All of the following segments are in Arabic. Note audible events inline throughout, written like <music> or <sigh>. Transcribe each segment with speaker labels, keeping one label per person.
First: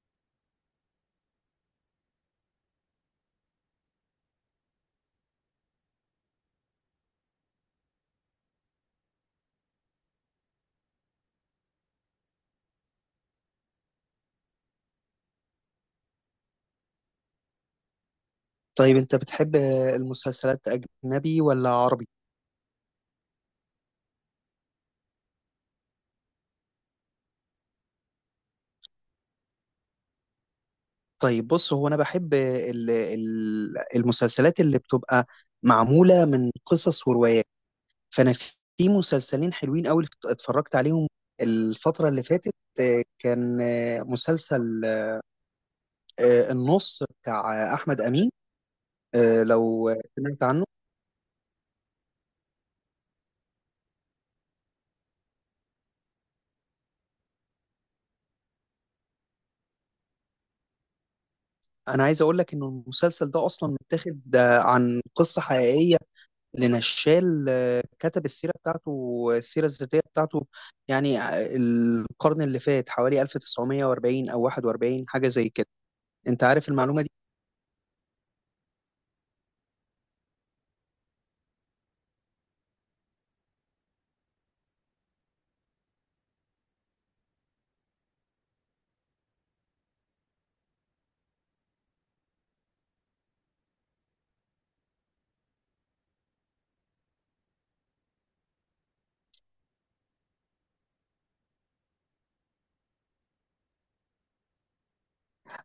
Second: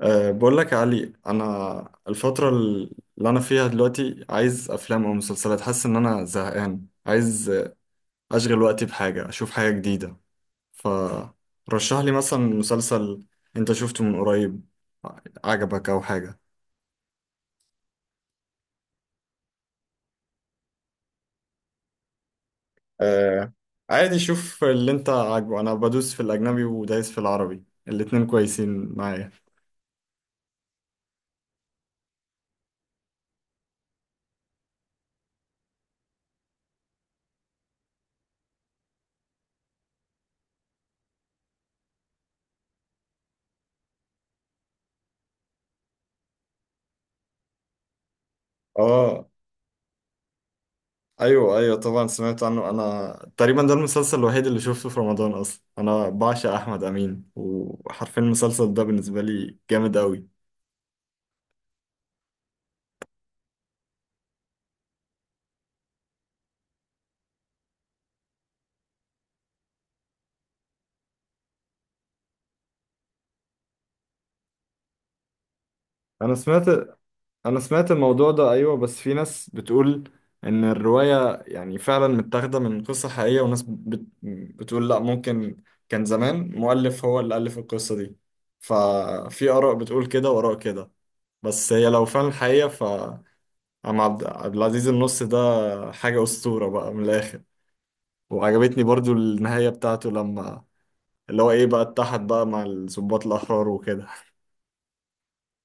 Speaker 1: بقول لك يا علي، انا الفتره اللي انا فيها دلوقتي عايز افلام او مسلسلات، حاسس ان انا زهقان، عايز اشغل وقتي بحاجه، اشوف حاجه جديده. فرشح لي مثلا مسلسل انت شفته من قريب، عجبك او حاجه.
Speaker 2: طيب انت بتحب المسلسلات اجنبي ولا عربي؟
Speaker 1: أه، عادي، شوف اللي انت عاجبه. انا بدوس في الاجنبي ودايس في العربي، الاتنين كويسين معايا.
Speaker 2: طيب بص، هو انا بحب المسلسلات اللي بتبقى معمولة من قصص وروايات. فانا في مسلسلين حلوين قوي اتفرجت عليهم الفترة اللي فاتت. كان مسلسل النص بتاع احمد امين.
Speaker 1: اه،
Speaker 2: لو سمعت عنه.
Speaker 1: ايوه ايوه، طبعا سمعت عنه. انا تقريبا ده المسلسل الوحيد اللي شفته في رمضان اصلا، انا بعشق احمد امين، وحرفيا المسلسل ده بالنسبه لي جامد قوي.
Speaker 2: انا عايز اقول لك ان المسلسل ده اصلا متاخد عن قصة حقيقية لنشال، كتب السيرة بتاعته، السيرة الذاتية بتاعته. يعني القرن اللي فات، حوالي 1940 أو 41، حاجة زي كده.
Speaker 1: انا
Speaker 2: أنت
Speaker 1: سمعت
Speaker 2: عارف المعلومة دي؟
Speaker 1: انا سمعت الموضوع ده، ايوه. بس في ناس بتقول ان الروايه يعني فعلا متاخده من قصه حقيقيه، وناس بتقول لا، ممكن كان زمان مؤلف هو اللي الف القصه دي. ففي اراء بتقول كده واراء كده. بس هي لو فعلا حقيقه، ف عم عبد العزيز، النص ده حاجة أسطورة بقى من الآخر. وعجبتني برضو النهاية بتاعته، لما اللي هو ايه بقى اتحد بقى مع الضباط الأحرار وكده.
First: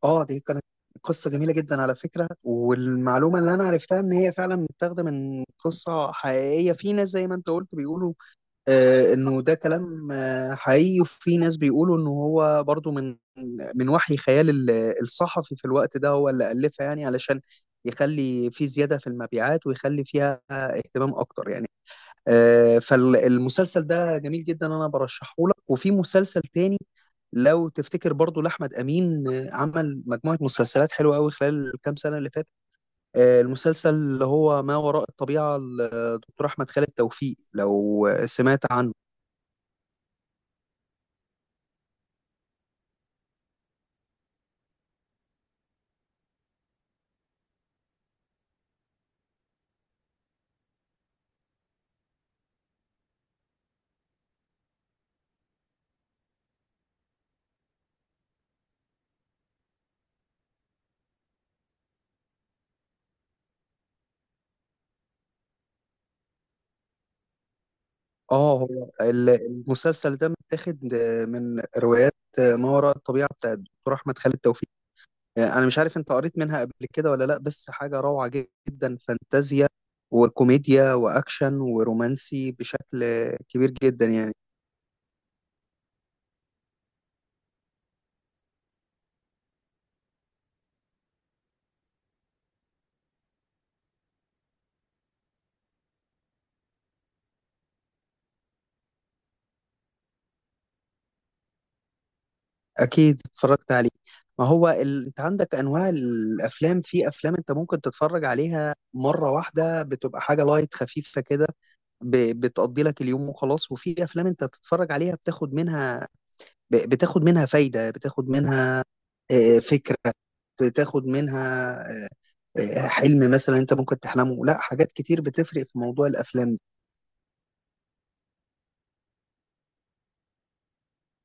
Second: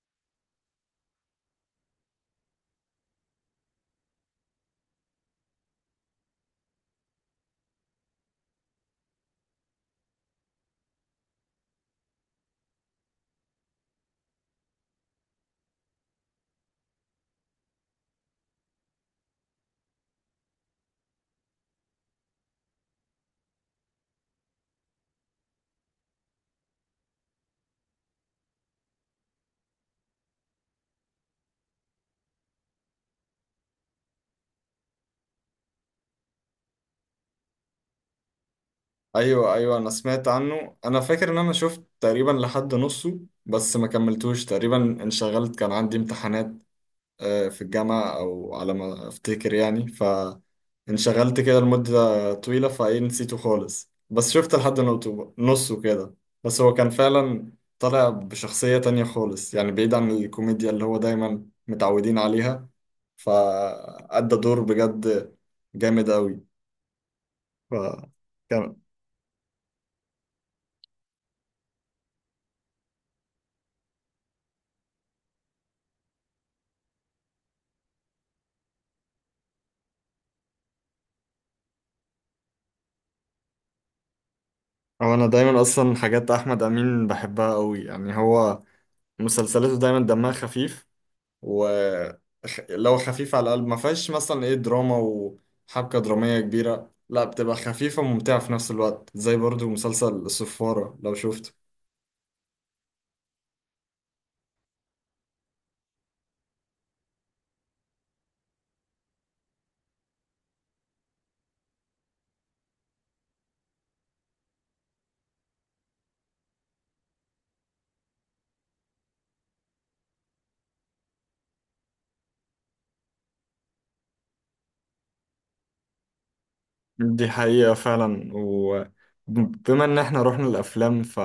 Speaker 2: آه، دي كانت قصة جميلة جدا على فكرة، والمعلومة اللي أنا عرفتها إن هي فعلا متاخدة من قصة حقيقية. في ناس زي ما أنت قلت بيقولوا انه ده كلام حقيقي، وفي ناس بيقولوا انه هو برضو من وحي خيال الصحفي في الوقت ده، هو اللي ألفها يعني علشان يخلي في زيادة في المبيعات ويخلي فيها اهتمام اكتر يعني. فالمسلسل ده جميل جدا، انا برشحه لك. وفي مسلسل تاني لو تفتكر برضو لأحمد أمين، عمل مجموعة مسلسلات حلوة قوي خلال الكام سنة اللي فاتت. المسلسل اللي هو ما وراء الطبيعة لدكتور أحمد خالد توفيق، لو سمعت عنه.
Speaker 1: ايوه ايوه، انا سمعت عنه. انا فاكر ان انا شفت تقريبا لحد نصه بس ما كملتوش تقريبا. انشغلت، كان عندي امتحانات في الجامعة أو على ما أفتكر يعني. فانشغلت كده لمدة طويلة، فإيه نسيته خالص. بس شفت لحد نصه كده. بس هو كان فعلا طالع بشخصية تانية خالص، يعني بعيد عن الكوميديا اللي هو دايما متعودين عليها. فأدى دور بجد جامد أوي. ف
Speaker 2: اه،
Speaker 1: كان
Speaker 2: هو المسلسل ده متاخد من روايات ما وراء الطبيعة بتاعت الدكتور أحمد خالد توفيق. أنا مش عارف أنت قريت منها قبل كده ولا لأ، بس حاجة روعة جدا، فانتازيا وكوميديا وأكشن ورومانسي بشكل كبير جدا يعني.
Speaker 1: هو أنا دايما أصلا حاجات أحمد أمين بحبها أوي، يعني هو مسلسلاته دايما دمها خفيف، ولو خفيف على القلب ما فيهاش مثلا ايه دراما وحبكة درامية كبيرة، لا بتبقى خفيفة وممتعة في نفس الوقت، زي برضو مسلسل الصفارة لو شفته.
Speaker 2: أكيد اتفرجت عليه. ما هو أنت عندك أنواع الأفلام. في أفلام أنت ممكن تتفرج عليها مرة واحدة، بتبقى حاجة لايت خفيفة كده، بتقضي لك اليوم وخلاص. وفي أفلام أنت تتفرج عليها بتاخد منها، بتاخد منها فايدة، بتاخد منها فكرة، بتاخد منها آه، حلم مثلا انت ممكن تحلمه. لا، حاجات كتير بتفرق في موضوع الافلام دي.
Speaker 1: دي حقيقة فعلا. وبما ان احنا رحنا الافلام، ف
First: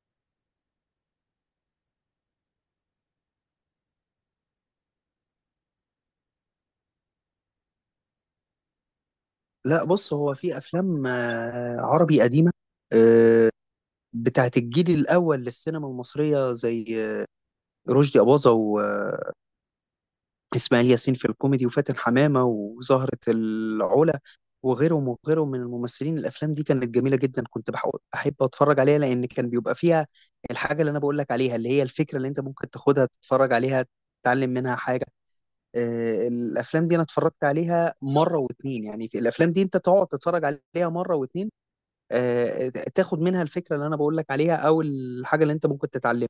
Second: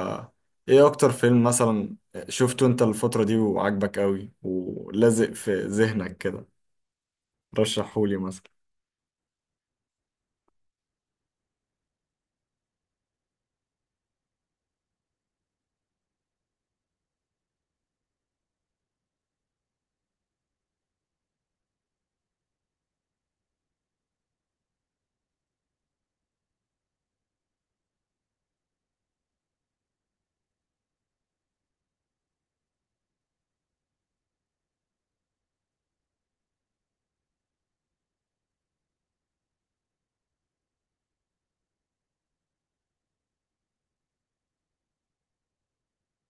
Speaker 1: ايه اكتر فيلم مثلا شفته انت الفترة دي وعجبك قوي ولازق في ذهنك كده؟ رشحهولي مثلا.
Speaker 2: لا بص، هو في افلام عربي قديمة، آه، بتاعت الجيل الاول للسينما المصرية، زي آه، رشدي أباظة اسماعيل ياسين في الكوميدي، وفاتن حمامة وزهرة العلا، وغيرهم وغيرهم من الممثلين. الافلام دي كانت جميله جدا، كنت بحب احب اتفرج عليها لان كان بيبقى فيها الحاجه اللي انا بقول لك عليها، اللي هي الفكره اللي انت ممكن تاخدها تتفرج عليها تتعلم منها حاجه. الافلام دي انا اتفرجت عليها مره واتنين، يعني في الافلام دي انت تقعد تتفرج عليها مره واتنين، آه، تاخد منها الفكره اللي انا بقول لك عليها او الحاجه اللي انت ممكن تتعلمها،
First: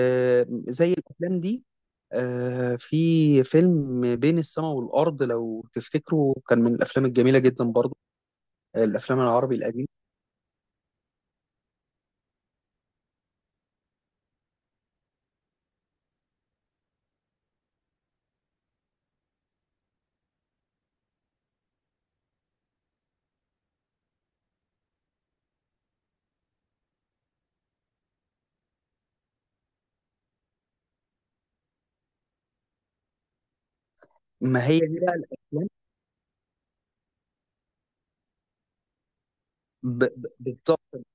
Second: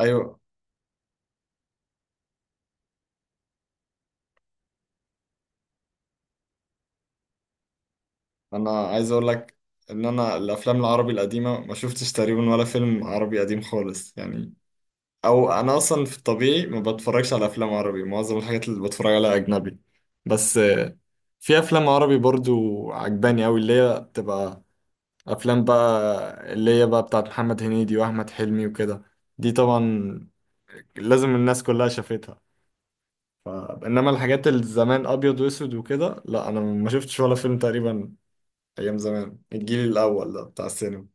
Speaker 1: ايوه،
Speaker 2: زي الافلام دي. في فيلم بين السماء والارض لو تفتكروا، كان من الافلام الجميله جدا برضو،
Speaker 1: انا عايز
Speaker 2: الافلام
Speaker 1: اقول
Speaker 2: العربي
Speaker 1: لك
Speaker 2: القديم.
Speaker 1: ان انا الافلام العربي القديمة ما شفتش تقريبا ولا فيلم عربي قديم خالص يعني. او انا اصلا في الطبيعي ما بتفرجش على افلام عربي، معظم الحاجات اللي بتفرج عليها اجنبي. بس في افلام عربي برضو عجباني اوي اللي هي بتبقى افلام بقى اللي هي بقى بتاعت محمد هنيدي واحمد حلمي وكده. دي طبعا لازم الناس كلها شافتها. ف... انما الحاجات اللي
Speaker 2: ما هي دي
Speaker 1: زمان
Speaker 2: بقى
Speaker 1: ابيض
Speaker 2: الافلام.
Speaker 1: واسود وكده، لا انا ما شفتش ولا فيلم تقريبا. ايام زمان الجيل الاول ده بتاع
Speaker 2: بالظبط،
Speaker 1: السينما.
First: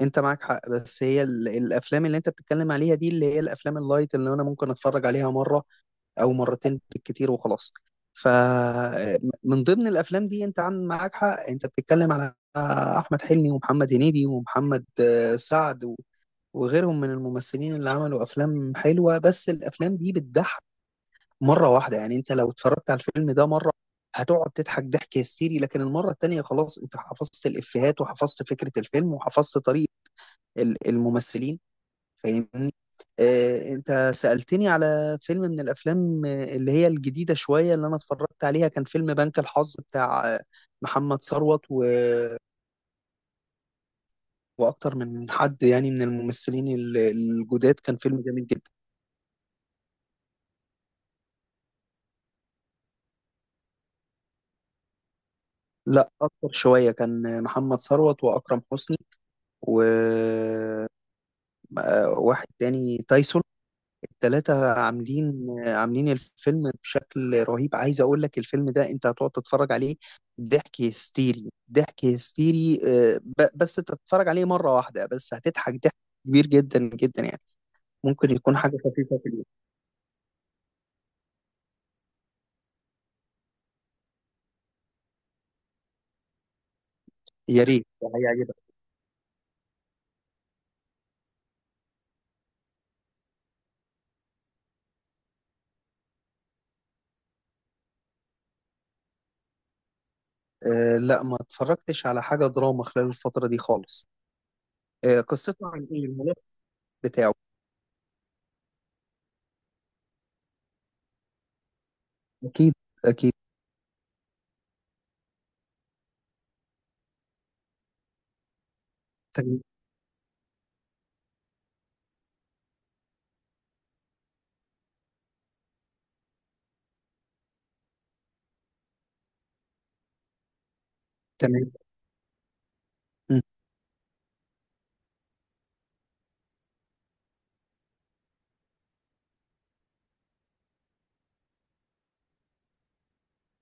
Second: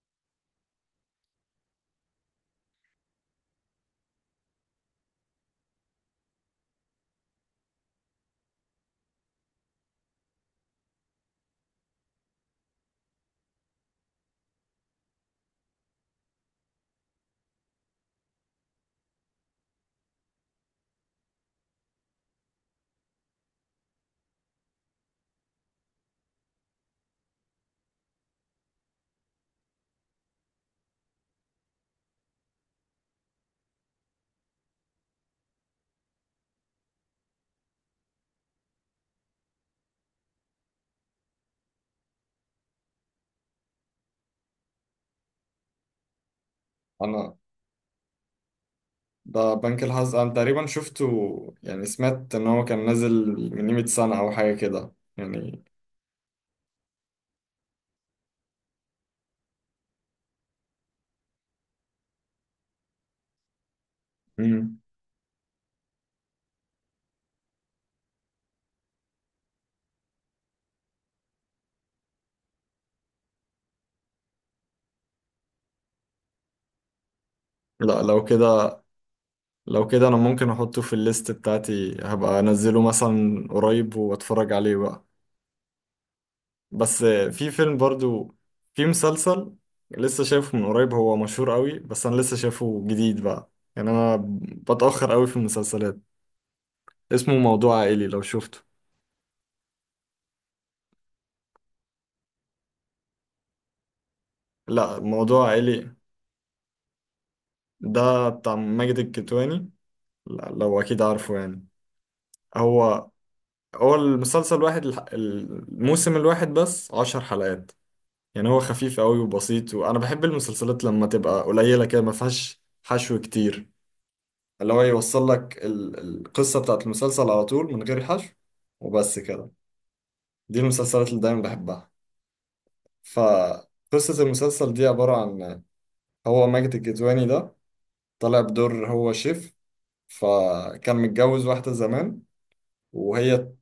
Speaker 2: انت معاك حق. بس هي الافلام اللي انت بتتكلم عليها دي، اللي هي الافلام اللايت اللي انا ممكن اتفرج عليها مره او مرتين بالكتير وخلاص. فمن ضمن الافلام دي، انت عن معاك حق، انت بتتكلم على احمد حلمي ومحمد هنيدي ومحمد سعد وغيرهم من الممثلين اللي عملوا افلام حلوه. بس الافلام دي بتضحك مره واحده، يعني انت لو اتفرجت على الفيلم ده مره هتقعد تضحك ضحك هستيري، لكن المره التانيه خلاص انت حفظت الافيهات وحفظت فكره الفيلم وحفظت طريقه الممثلين. فاهمني. انت سألتني على فيلم من الافلام اللي هي الجديده شويه اللي انا اتفرجت عليها. كان فيلم بنك الحظ بتاع محمد ثروت واكتر من حد يعني من الممثلين
Speaker 1: انا
Speaker 2: الجداد، كان فيلم جميل جدا.
Speaker 1: ده بنك الحظ انا تقريبا شفته، يعني سمعت ان هو كان نازل من قيمة سنة او حاجة كده يعني.
Speaker 2: لا اكتر شويه، كان محمد ثروت واكرم حسني وواحد تاني تايسون. الثلاثه
Speaker 1: مم.
Speaker 2: عاملين عاملين الفيلم بشكل رهيب. عايز اقول لك الفيلم ده انت هتقعد تتفرج عليه ضحك هستيري ضحك هستيري. بس تتفرج عليه مره واحده، بس هتضحك ضحك كبير جدا جدا يعني.
Speaker 1: لا،
Speaker 2: ممكن يكون حاجه خفيفه في اليوم.
Speaker 1: لو كده انا ممكن احطه في الليست بتاعتي، هبقى انزله مثلا قريب واتفرج عليه بقى. بس في
Speaker 2: يا
Speaker 1: فيلم
Speaker 2: ريت
Speaker 1: برضو
Speaker 2: هيعجبك.
Speaker 1: في مسلسل لسه شايفه من قريب، هو مشهور قوي بس انا لسه شايفه جديد بقى. يعني انا بتأخر قوي في المسلسلات. اسمه موضوع عائلي، لو شفته.
Speaker 2: أه لا، ما اتفرجتش على حاجه دراما خلال الفتره دي خالص.
Speaker 1: لا،
Speaker 2: أه،
Speaker 1: موضوع
Speaker 2: قصته عن
Speaker 1: عائلي،
Speaker 2: ايه، الملف بتاعه؟
Speaker 1: ده بتاع ماجد الكدواني. لا لو اكيد عارفه يعني.
Speaker 2: اكيد.
Speaker 1: هو
Speaker 2: اكيد.
Speaker 1: المسلسل الواحد الموسم الواحد بس 10 حلقات. يعني هو خفيف قوي
Speaker 2: تمام.
Speaker 1: وبسيط، وانا بحب المسلسلات لما تبقى قليلة كده ما فيهاش حشو كتير، اللي هو يوصل لك القصة بتاعت المسلسل على طول من غير حشو، وبس كده. دي المسلسلات اللي دايما
Speaker 2: تمام.
Speaker 1: بحبها.
Speaker 2: مم.
Speaker 1: فقصة المسلسل دي عبارة عن، هو ماجد الكدواني ده طالع بدور هو شيف. فكان متجوز واحدة زمان، وهي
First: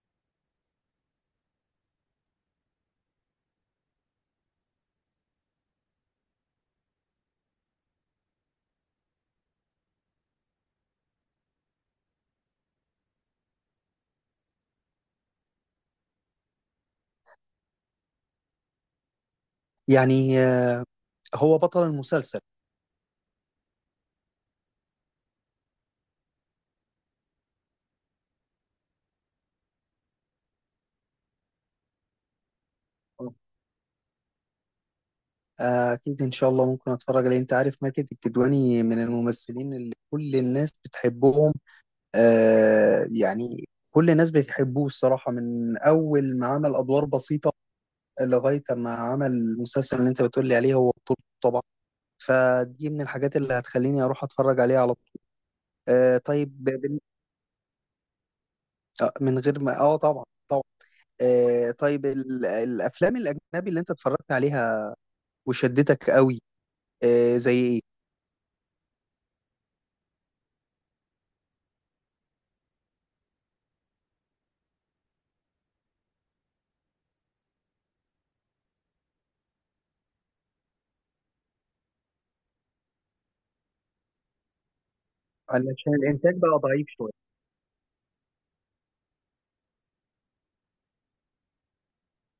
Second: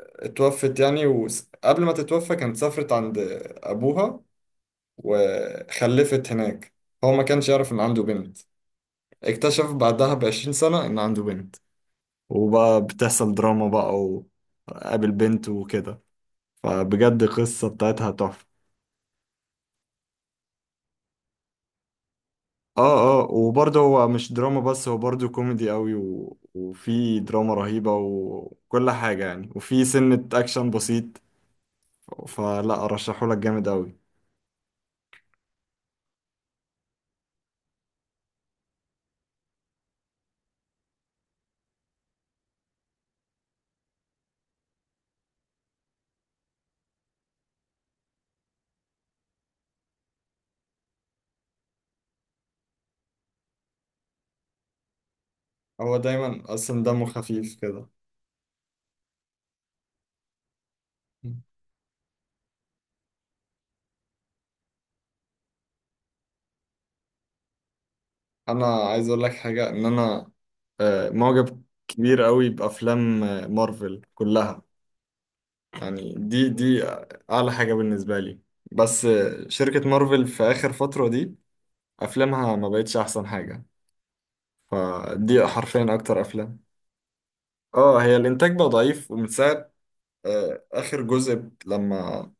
Speaker 1: اتوفت يعني. وقبل ما تتوفى كانت سافرت عند أبوها وخلفت هناك. هو ما كانش يعرف إن عنده بنت، اكتشف بعدها ب20 سنة إن عنده بنت، وبقى بتحصل دراما بقى، وقابل بنت وكده. فبجد القصة بتاعتها تحفة.
Speaker 2: يعني هو بطل المسلسل.
Speaker 1: اه اه، وبرضه هو مش دراما بس، هو برضه كوميدي قوي وفي دراما رهيبة وكل حاجة يعني، وفي سنة أكشن بسيط. فلا أرشحه لك جامد قوي.
Speaker 2: أكيد إن شاء الله، ممكن أتفرج عليه. أنت عارف ماجد الكدواني من الممثلين اللي كل الناس بتحبهم، يعني كل الناس بتحبوه الصراحة، من أول ما عمل أدوار بسيطة لغاية ما عمل المسلسل اللي أنت بتقولي عليه، هو بطولته طبعا. فدي من الحاجات اللي هتخليني أروح أتفرج عليه على طول.
Speaker 1: هو دايما
Speaker 2: طيب
Speaker 1: اصلا دمه خفيف كده.
Speaker 2: من غير ما آه، طبعا طبعا. طيب الأفلام الأجنبي اللي أنت اتفرجت عليها وشدتك قوي، آه زي ايه؟
Speaker 1: انا عايز اقول لك حاجه ان انا معجب كبير قوي بافلام مارفل كلها. يعني دي اعلى حاجه بالنسبه لي. بس شركه مارفل في اخر فتره دي افلامها ما بقتش احسن حاجه. فدي حرفيا
Speaker 2: علشان
Speaker 1: اكتر
Speaker 2: الانتاج
Speaker 1: افلام.
Speaker 2: بقى ضعيف شويه.
Speaker 1: اه، هي الانتاج بقى ضعيف ومن ساعه اخر جزء لما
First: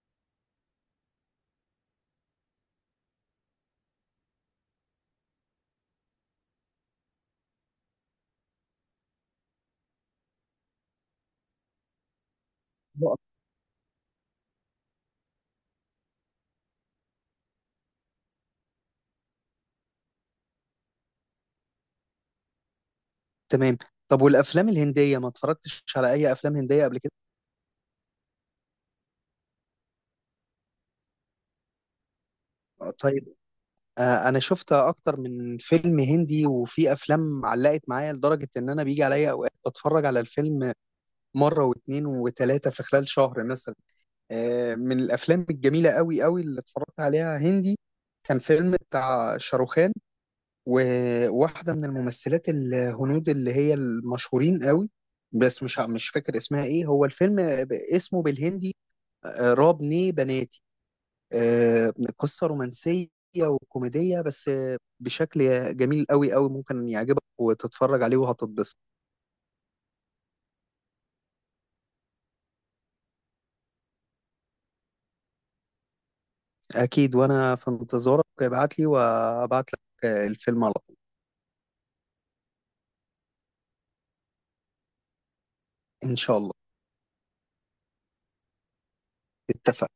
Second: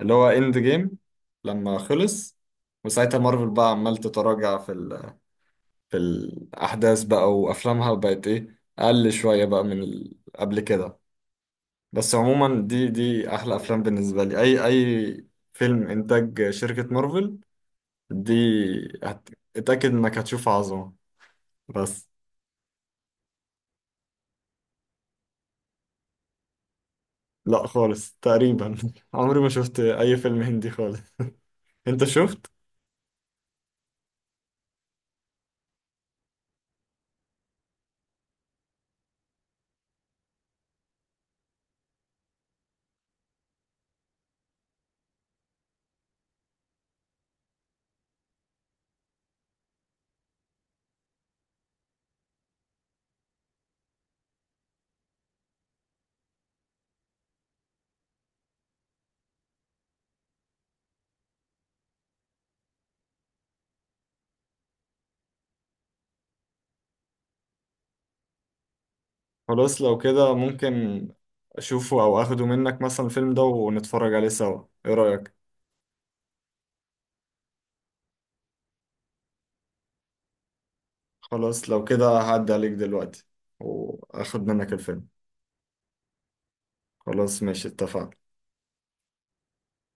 Speaker 1: اللي هو اند جيم لما خلص. وساعتها مارفل بقى عمال تتراجع في الأحداث بقى، وأفلامها بقت إيه أقل شوية بقى من قبل كده. بس عموما
Speaker 2: نقط.
Speaker 1: دي أحلى أفلام بالنسبة لي. أي فيلم إنتاج شركة مارفل دي، هت... اتأكد إنك هتشوف عظمة. بس
Speaker 2: تمام. طب والافلام الهنديه، ما اتفرجتش على اي افلام هنديه قبل كده؟
Speaker 1: لا خالص تقريبا <laughs> عمري ما شفت أي فيلم هندي خالص. أنت شفت؟
Speaker 2: طيب. آه، انا شفت اكتر من فيلم هندي، وفي افلام علقت معايا لدرجه ان انا بيجي عليا اوقات بتفرج على الفيلم مره واثنين وثلاثه في خلال شهر مثلا. آه، من الافلام الجميله قوي قوي اللي اتفرجت عليها هندي كان فيلم بتاع شاروخان وواحدة من الممثلات الهنود اللي هي المشهورين قوي، بس مش فاكر اسمها ايه. هو الفيلم اسمه بالهندي راب ني بناتي. قصة رومانسية وكوميدية، بس بشكل جميل قوي قوي، ممكن يعجبك وتتفرج عليه وهتتبسط.
Speaker 1: خلاص لو كده ممكن أشوفه أو أخده منك مثلا الفيلم ده ونتفرج عليه سوا، إيه رأيك؟
Speaker 2: أكيد، وأنا في انتظارك، ابعت لي وابعت لك الفيلم على طول.
Speaker 1: خلاص لو كده هعدي عليك دلوقتي وأخد منك الفيلم.
Speaker 2: إن شاء الله.
Speaker 1: خلاص ماشي، اتفقنا.
Speaker 2: اتفقنا.